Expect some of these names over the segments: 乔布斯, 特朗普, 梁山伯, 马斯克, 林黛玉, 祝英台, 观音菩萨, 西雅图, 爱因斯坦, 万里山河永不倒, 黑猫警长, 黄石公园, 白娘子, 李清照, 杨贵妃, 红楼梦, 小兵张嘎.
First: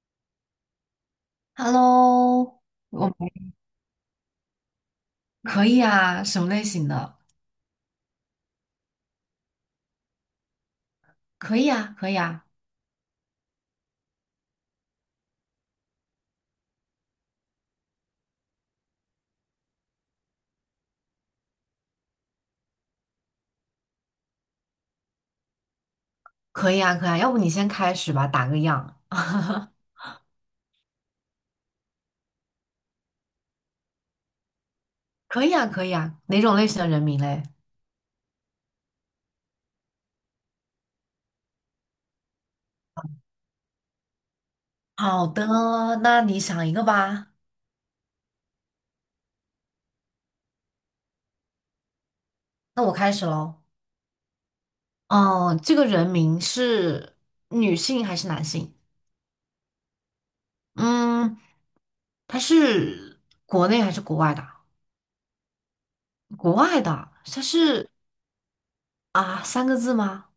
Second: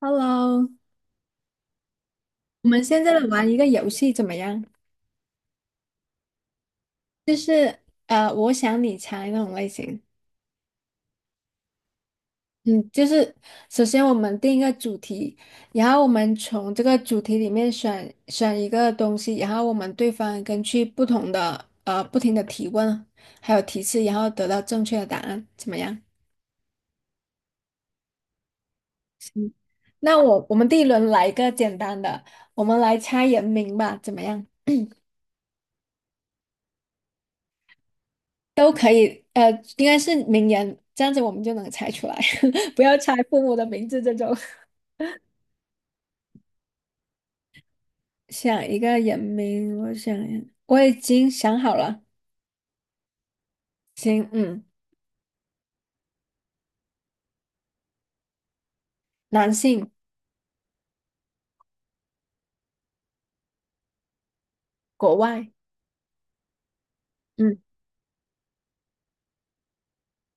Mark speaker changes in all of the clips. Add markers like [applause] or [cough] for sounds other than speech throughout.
Speaker 1: Hello，
Speaker 2: Hello，
Speaker 1: 我们现
Speaker 2: 我
Speaker 1: 在来玩
Speaker 2: 们
Speaker 1: 一个游戏怎么样？
Speaker 2: 可以啊，什么类型的？
Speaker 1: 就是我想你猜那种类型。
Speaker 2: 可以啊，可以啊，
Speaker 1: 嗯，就是首先我们定一个主题，然后我们从这个主题里面选一个东西，然后我们对方根据不同的不停的提问还有提示，然后得到正确的答案，怎么样？
Speaker 2: 可以啊，可以啊。要不你先开始吧，打个样。
Speaker 1: 行，
Speaker 2: [laughs]
Speaker 1: 那我们第一轮来一个简单的，我们来猜人名吧，怎么样？
Speaker 2: 可以啊，可以啊。哪种类型的人名嘞？
Speaker 1: 都可以，应该是名言，这样子我们就能猜出来，[laughs] 不要猜父母的名字这种。
Speaker 2: 好的，那你想一个吧。
Speaker 1: 想一个人名，我想一下我已经想好了。
Speaker 2: 那我开始喽。
Speaker 1: 行，嗯，
Speaker 2: 哦，这个人名是女性还是男性？
Speaker 1: 男性，
Speaker 2: 嗯，他是国内还是国外的？
Speaker 1: 国外，
Speaker 2: 国外的，他
Speaker 1: 嗯，
Speaker 2: 是啊，三个字吗？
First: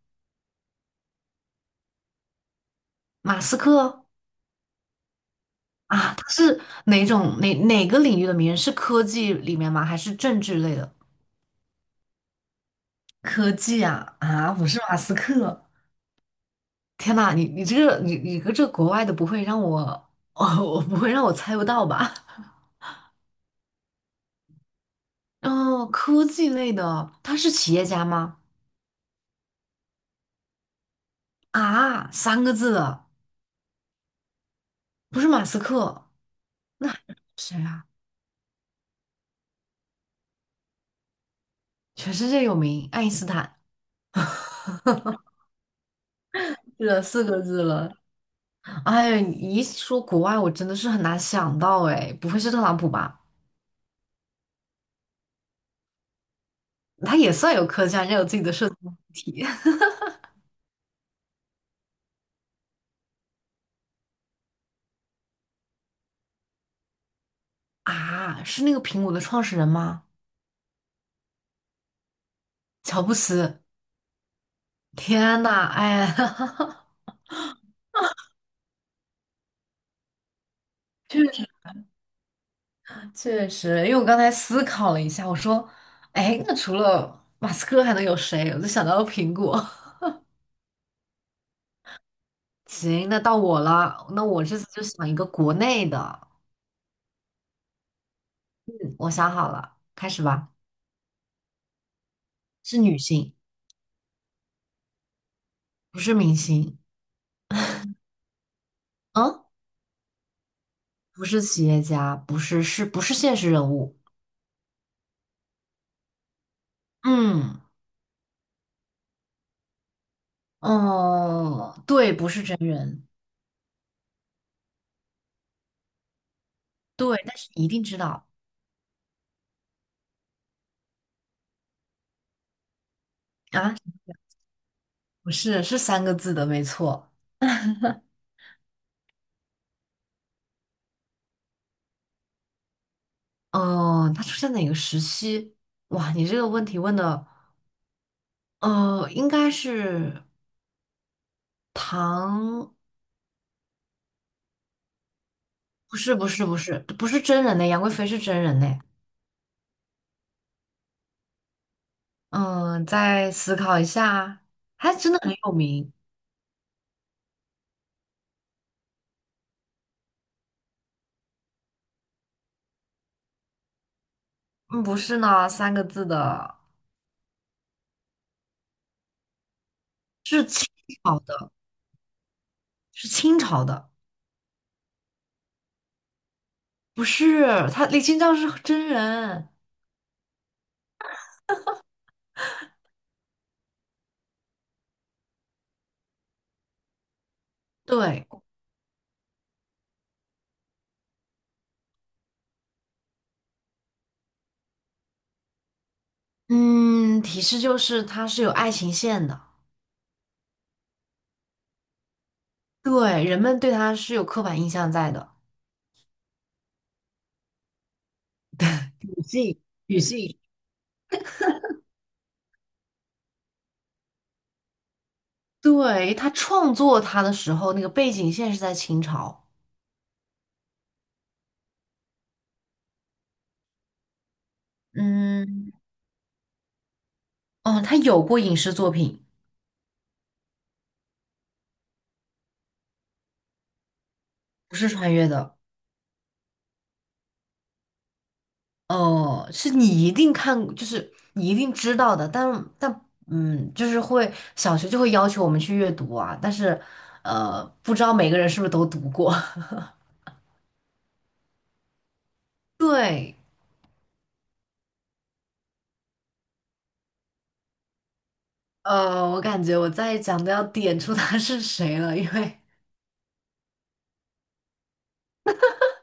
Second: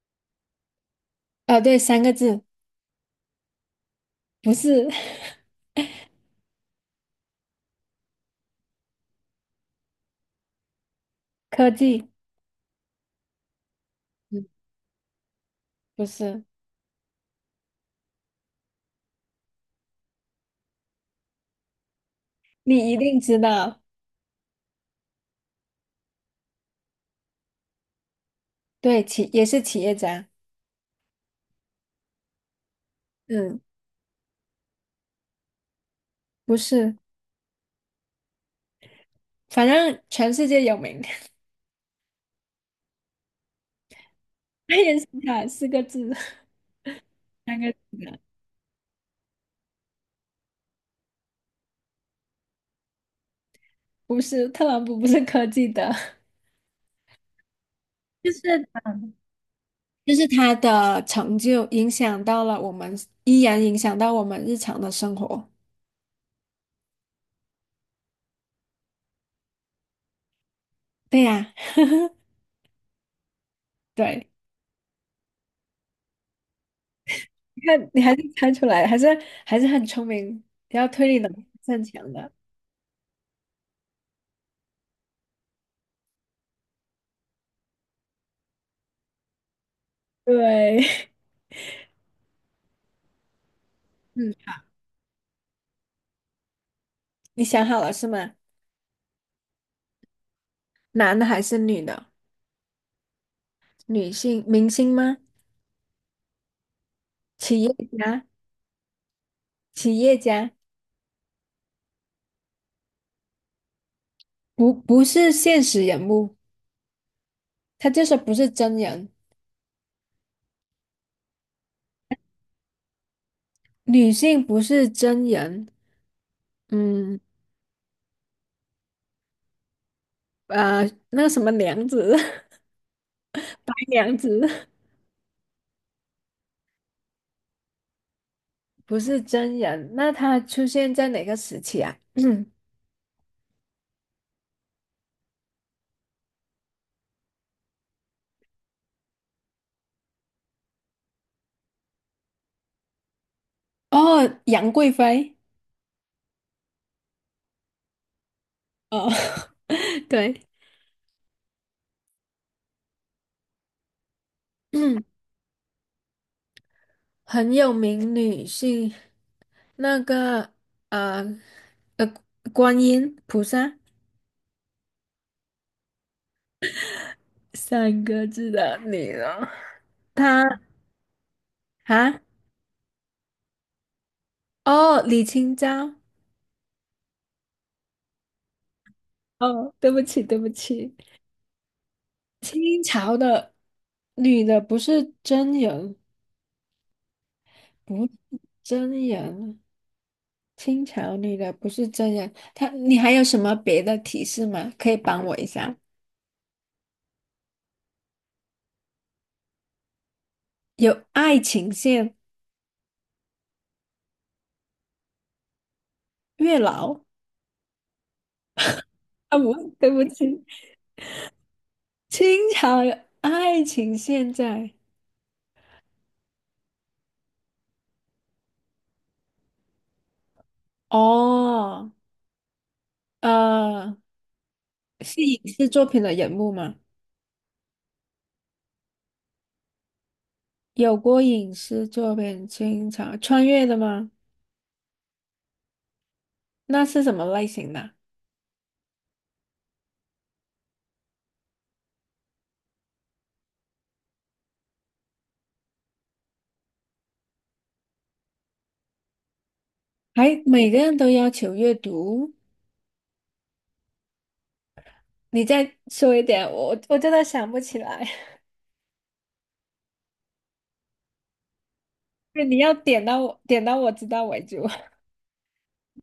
Speaker 1: 哦，对，三个字，
Speaker 2: 马斯克。
Speaker 1: 不是。
Speaker 2: 啊，他是哪种哪哪个领域的名人？是科技里面吗？还是政治类的？
Speaker 1: [laughs] 科技，
Speaker 2: 科技啊
Speaker 1: 嗯，
Speaker 2: 啊，不是马斯克。
Speaker 1: 不是，
Speaker 2: 天呐，你这个国外的不会让我 [laughs] 哦，我不会让我猜不到吧？
Speaker 1: 你一定知道，
Speaker 2: [laughs] 哦，科技类的，他是企业家吗？
Speaker 1: 对，企也是企业家，
Speaker 2: 啊，三个字的，
Speaker 1: 嗯，
Speaker 2: 不是马斯克，
Speaker 1: 不是，
Speaker 2: 谁啊？
Speaker 1: 反正全世界有名，[laughs]
Speaker 2: 全世界有名，爱因斯坦。[laughs]
Speaker 1: 爱因斯坦四个字，
Speaker 2: 是的，四个
Speaker 1: 三
Speaker 2: 字
Speaker 1: 个
Speaker 2: 了。
Speaker 1: 字的，
Speaker 2: 哎呀，你一说国外，我真的是很难想到哎，不会是特朗普吧？
Speaker 1: 不是，特朗普不是科技的。[laughs]
Speaker 2: 它也算有科技啊，人家有
Speaker 1: 就
Speaker 2: 自
Speaker 1: 是
Speaker 2: 己的设计媒体
Speaker 1: 就是他的成就影响到了我们，依然影响到我们日常的生活。
Speaker 2: [laughs] 啊。是那个苹果的创始人吗？
Speaker 1: 对呀，[laughs]
Speaker 2: 乔布斯。
Speaker 1: 对，
Speaker 2: 天呐，哎，[laughs]
Speaker 1: 你看你还是猜出来，还是很聪明，比较推理
Speaker 2: 确
Speaker 1: 能
Speaker 2: 实
Speaker 1: 力很强的。
Speaker 2: 确实，因为我刚才思考了一下，我说，哎，那除了马斯克还能有谁？我就想到了苹果。
Speaker 1: 对，
Speaker 2: [laughs] 行，那到我了，
Speaker 1: [laughs]
Speaker 2: 那
Speaker 1: 嗯，
Speaker 2: 我这次就想一个国内的，
Speaker 1: 你想好了是吗？
Speaker 2: 我想好了，开始吧。
Speaker 1: 男的还是女的？
Speaker 2: 是女性，
Speaker 1: 女性明星吗？
Speaker 2: 不是明星，
Speaker 1: 企业家，
Speaker 2: 嗯，
Speaker 1: 企业家，
Speaker 2: 不是企业家，不是现实人物，
Speaker 1: 不是现实人物，
Speaker 2: 嗯。
Speaker 1: 他就是不是真人。
Speaker 2: 哦，对，不是真人，
Speaker 1: 女性不是真人，嗯，
Speaker 2: 对，但是你一定知道
Speaker 1: 呃，那个什么娘子，[laughs] 白
Speaker 2: 啊，
Speaker 1: 娘子。
Speaker 2: 不是，是三个字的，没错。
Speaker 1: 不是真人，那他出现在哪个时期啊？嗯，
Speaker 2: 嗯、它出现哪个时期？哇，你这个问题问的，应该是唐，
Speaker 1: 哦，杨贵妃，
Speaker 2: 不是，不是，不是，不是真人的，杨贵妃是真人的。
Speaker 1: 哦，[laughs] 对，
Speaker 2: 嗯，再思考一下，还
Speaker 1: 嗯，
Speaker 2: 真的很有名。
Speaker 1: 很有名女性，那个呃呃，观音菩萨
Speaker 2: 嗯，不是呢，三个字的，
Speaker 1: 三个字的女人，她
Speaker 2: 是清朝的，
Speaker 1: 啊，
Speaker 2: 是清朝的，
Speaker 1: 哦，李清照，
Speaker 2: 不是，他李清照是真人，
Speaker 1: 哦，对不起，对不起，清朝的女的不是真人，不，是
Speaker 2: 对。
Speaker 1: 真人清朝女的不是真人，她你还有什么别的提示吗？可以帮我一下？
Speaker 2: 嗯，提示就是它是有爱情线的，
Speaker 1: 有爱情线、
Speaker 2: 对，人们对它是有刻板印象在的。
Speaker 1: 月老
Speaker 2: 女
Speaker 1: 啊，不，
Speaker 2: 性，
Speaker 1: 对
Speaker 2: 女
Speaker 1: 不
Speaker 2: 性，
Speaker 1: 起，清朝有爱情线在
Speaker 2: 对，他创作它的时候，那个背景线是在清朝。
Speaker 1: 哦，呃，是影视
Speaker 2: 嗯，
Speaker 1: 作品的人物吗？
Speaker 2: 哦，他有过影视作品，
Speaker 1: 有过影视作品，清朝穿越的吗？
Speaker 2: 不是穿越的，
Speaker 1: 那是什么类型的？
Speaker 2: 哦，是你一定看，就是你一定知道的，但但嗯，就是会小学就会要求我们去阅读啊，但是不知道每个人是不是都读过。
Speaker 1: 还每个人都要求阅读？
Speaker 2: [laughs] 对。
Speaker 1: 你再说一点，我真的想不起来。
Speaker 2: 我感觉我再讲都要点出他是谁了，因
Speaker 1: [laughs] 对，你
Speaker 2: 为
Speaker 1: 要点到我，点到我知道为止。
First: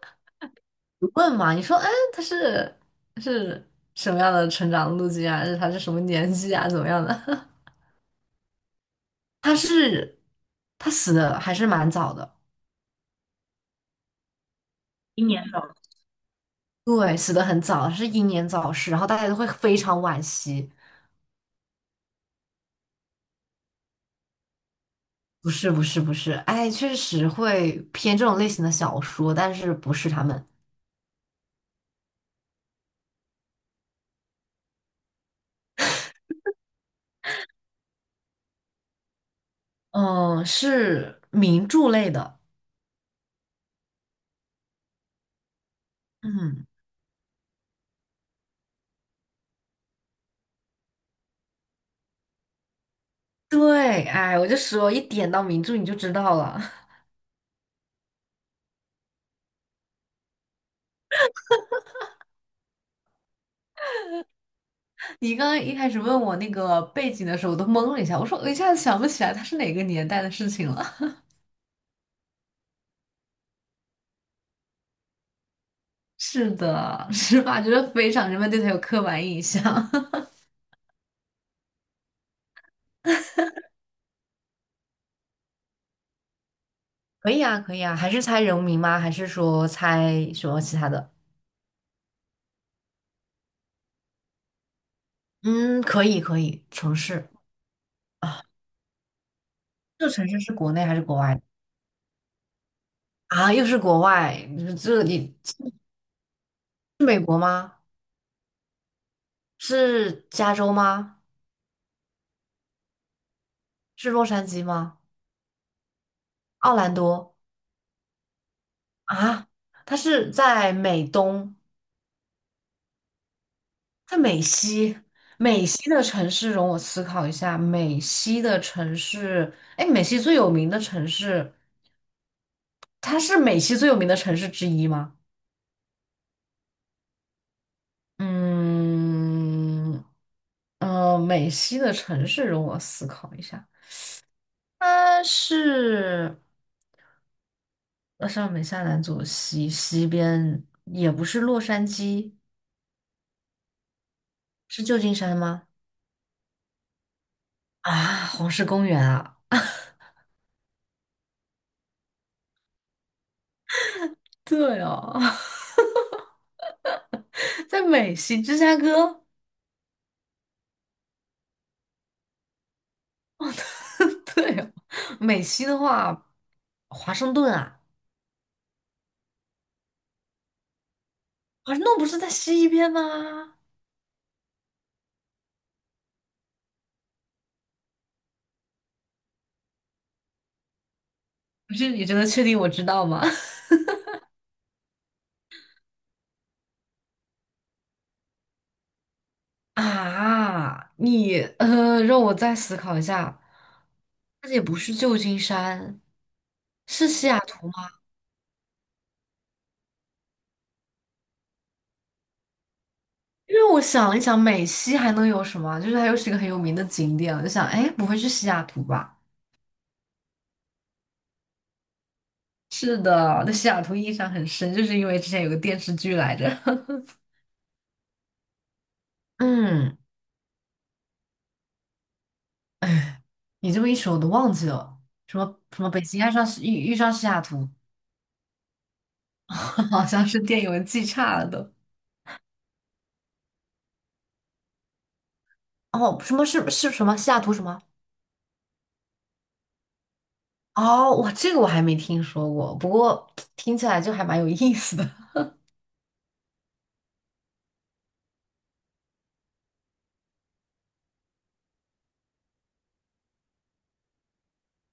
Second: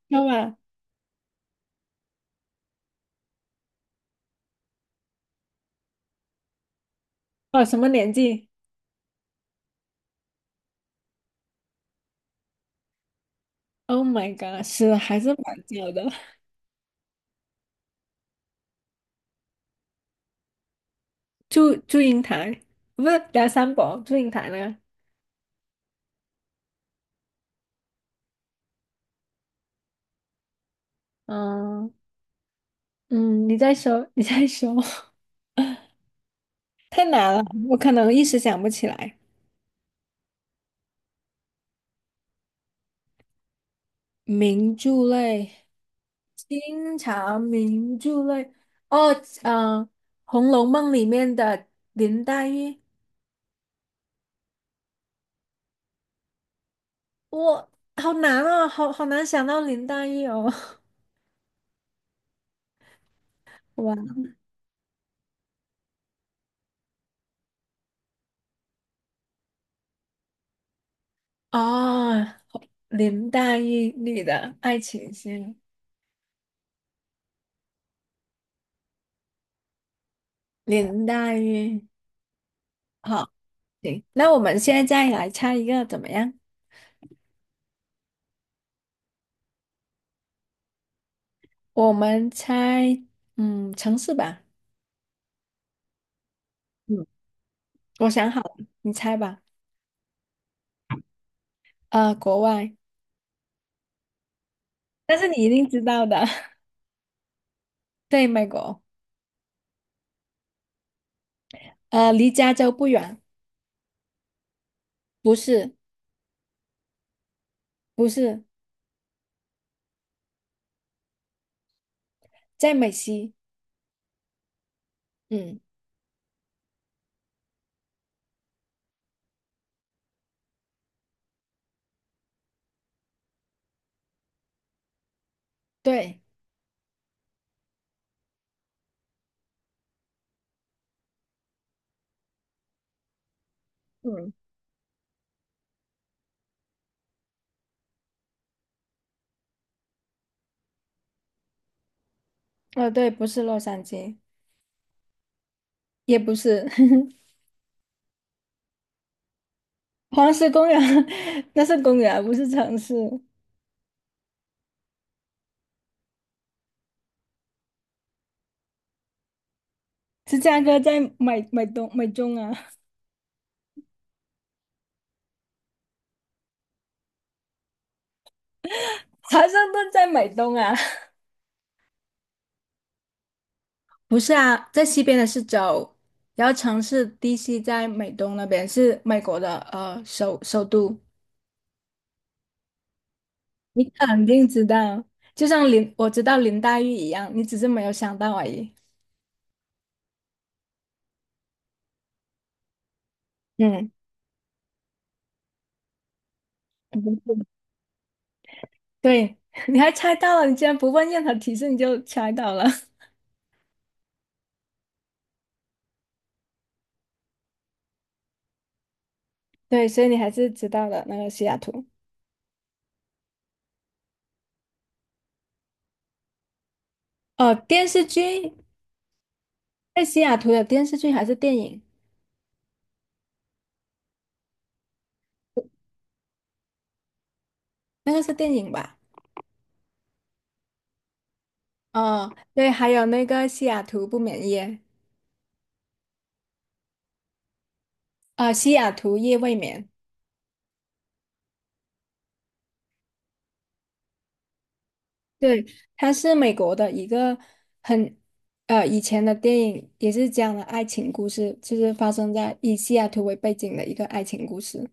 Speaker 1: 要吧？
Speaker 2: 你问嘛，你说，哎，他是什么样的成长路径啊？是他是什么年纪啊？怎么样的？
Speaker 1: 哦，什么年纪
Speaker 2: [laughs] 他是他死的还是蛮早的，
Speaker 1: ？Oh my god，是还是蛮久的。
Speaker 2: 对，死的很早，是英年早逝，然后大家都会非常惋惜。
Speaker 1: 祝英台，不是梁山伯，祝英台那个。
Speaker 2: 不是不是不是，哎，确实会偏这种类型的小说，但是不是他们，
Speaker 1: 嗯嗯，你再说，你再说，[laughs] 太难了，我可能一时想不起来。
Speaker 2: 嗯，是名著类的，
Speaker 1: 名著类，
Speaker 2: 嗯，
Speaker 1: 清朝名著类，哦，嗯，《红楼梦》里面的林黛玉，
Speaker 2: 对，哎，我就说一点到名著你就知道了。
Speaker 1: 我好难哦，好难想到林黛玉哦。[laughs] 哇，
Speaker 2: 你刚刚一开始问我那个背景的时候，我都懵了一下，我说我一下子想不起来它是哪个年代的事情了。
Speaker 1: 哦，林黛玉女的爱情线。
Speaker 2: [laughs] 是的，是吧？觉得非常人们对它有刻板印象。
Speaker 1: 林黛玉，好，行，那我们现在再来猜一个怎么样？
Speaker 2: [laughs] 可以啊，可以啊，还是猜人名吗？还是说猜什么其他的？
Speaker 1: 我们猜，嗯，城市吧。
Speaker 2: 嗯，可以，可以，城
Speaker 1: 嗯，
Speaker 2: 市。
Speaker 1: 我想好了，你猜吧。
Speaker 2: 这个城市是国内还是国外的？
Speaker 1: 呃，国外，
Speaker 2: 啊，又是国外，这
Speaker 1: 但是你
Speaker 2: 你
Speaker 1: 一定知道的，
Speaker 2: 是美国吗？
Speaker 1: [laughs] 对，美国。
Speaker 2: 是加州吗？
Speaker 1: 离加州不远，
Speaker 2: 是洛杉矶吗？
Speaker 1: 不是，
Speaker 2: 奥兰多
Speaker 1: 不是，
Speaker 2: 啊？他是在美东，
Speaker 1: 在美西。
Speaker 2: 在美西，
Speaker 1: 嗯，
Speaker 2: 美西的城市容我思考一下，美西的城市，哎，美西最有名的城市，它是美西最有名的城市之一吗？
Speaker 1: 对，
Speaker 2: 嗯，美西的城市容我思考一下，
Speaker 1: 嗯，
Speaker 2: 它是上北下南左西，西边也不是洛杉矶，
Speaker 1: 呃，对，不是洛杉矶，
Speaker 2: 是旧金山吗？
Speaker 1: 也不是。 [laughs]
Speaker 2: 啊，黄石公园啊，
Speaker 1: 黄石公园，[laughs] 那是公园，不是城市。
Speaker 2: 对哦，[laughs] 在美西，芝加哥。
Speaker 1: 芝加哥在美东美中啊，[laughs]
Speaker 2: [laughs] 对哦美西的话，华盛顿啊，
Speaker 1: 华盛顿在美东啊。
Speaker 2: 华盛顿不是在西边吗？
Speaker 1: 不是啊，在西边的是州，然后城市 DC 在美东那边，是美国的首都。
Speaker 2: 不是，你真的确定我知道吗？
Speaker 1: 你肯定知道，就像林我知道林黛玉一样，你只是没有想到而已。
Speaker 2: [laughs] 啊，你让我再思考一下，
Speaker 1: 嗯，
Speaker 2: 那也不是旧金山，
Speaker 1: [laughs] 不
Speaker 2: 是西雅
Speaker 1: 是
Speaker 2: 图吗？
Speaker 1: 对，[laughs] 你还猜到了，你竟然不问任何提示你就猜到了。
Speaker 2: 因为我想了一想，美西还能有什么啊？就是还有几个很有名的景点，我就想，哎，不会是西雅图吧？
Speaker 1: [laughs] 对，所以你还是知道的那个西雅图。
Speaker 2: 是的，对西雅图印象很深，就是因为之前有个电视剧来着。
Speaker 1: 哦，电视剧，
Speaker 2: [laughs] 嗯，
Speaker 1: 在西雅图的电视剧还是电影？
Speaker 2: 哎你这么一说，我都忘记了，什么什么北京爱上西遇上西雅图，
Speaker 1: 那个是电影吧？
Speaker 2: [laughs] 好像是电影文记差了都。
Speaker 1: 哦，对，还有那个西雅图不眠夜，
Speaker 2: 哦，什么是什么西雅图什么？
Speaker 1: 啊、西雅图夜未眠。
Speaker 2: 哦，哇，这个我还没听说过，不过听起来就还蛮有意思的。
Speaker 1: 对，它是美国的一个很以前的电影，也是讲了爱情故事，就是发生在以西雅图为背景的一个爱情故事。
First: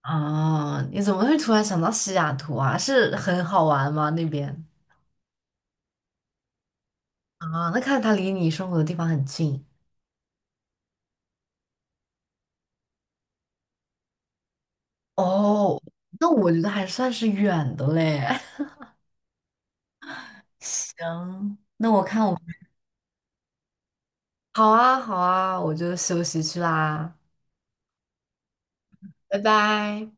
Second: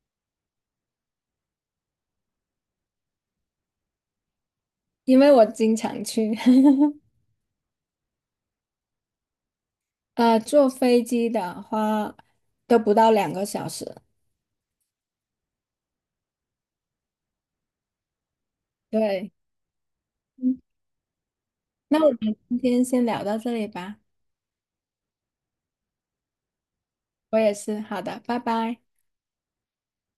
Speaker 2: 啊，你怎么会突然想到西雅图啊？是很好玩吗？那边
Speaker 1: 因为我经常去，[laughs]
Speaker 2: 啊，那看来它离你生活的地方很近
Speaker 1: 坐飞机的话都不到2个小时。
Speaker 2: 哦。那我觉得还算是远的嘞。[laughs]
Speaker 1: 对，嗯，
Speaker 2: 行，那
Speaker 1: 那
Speaker 2: 我
Speaker 1: 我
Speaker 2: 看
Speaker 1: 们
Speaker 2: 我
Speaker 1: 今天先聊到这里吧。
Speaker 2: 好啊，好啊，我就休息去啦，
Speaker 1: 我也是，好的，拜拜。
Speaker 2: 拜拜。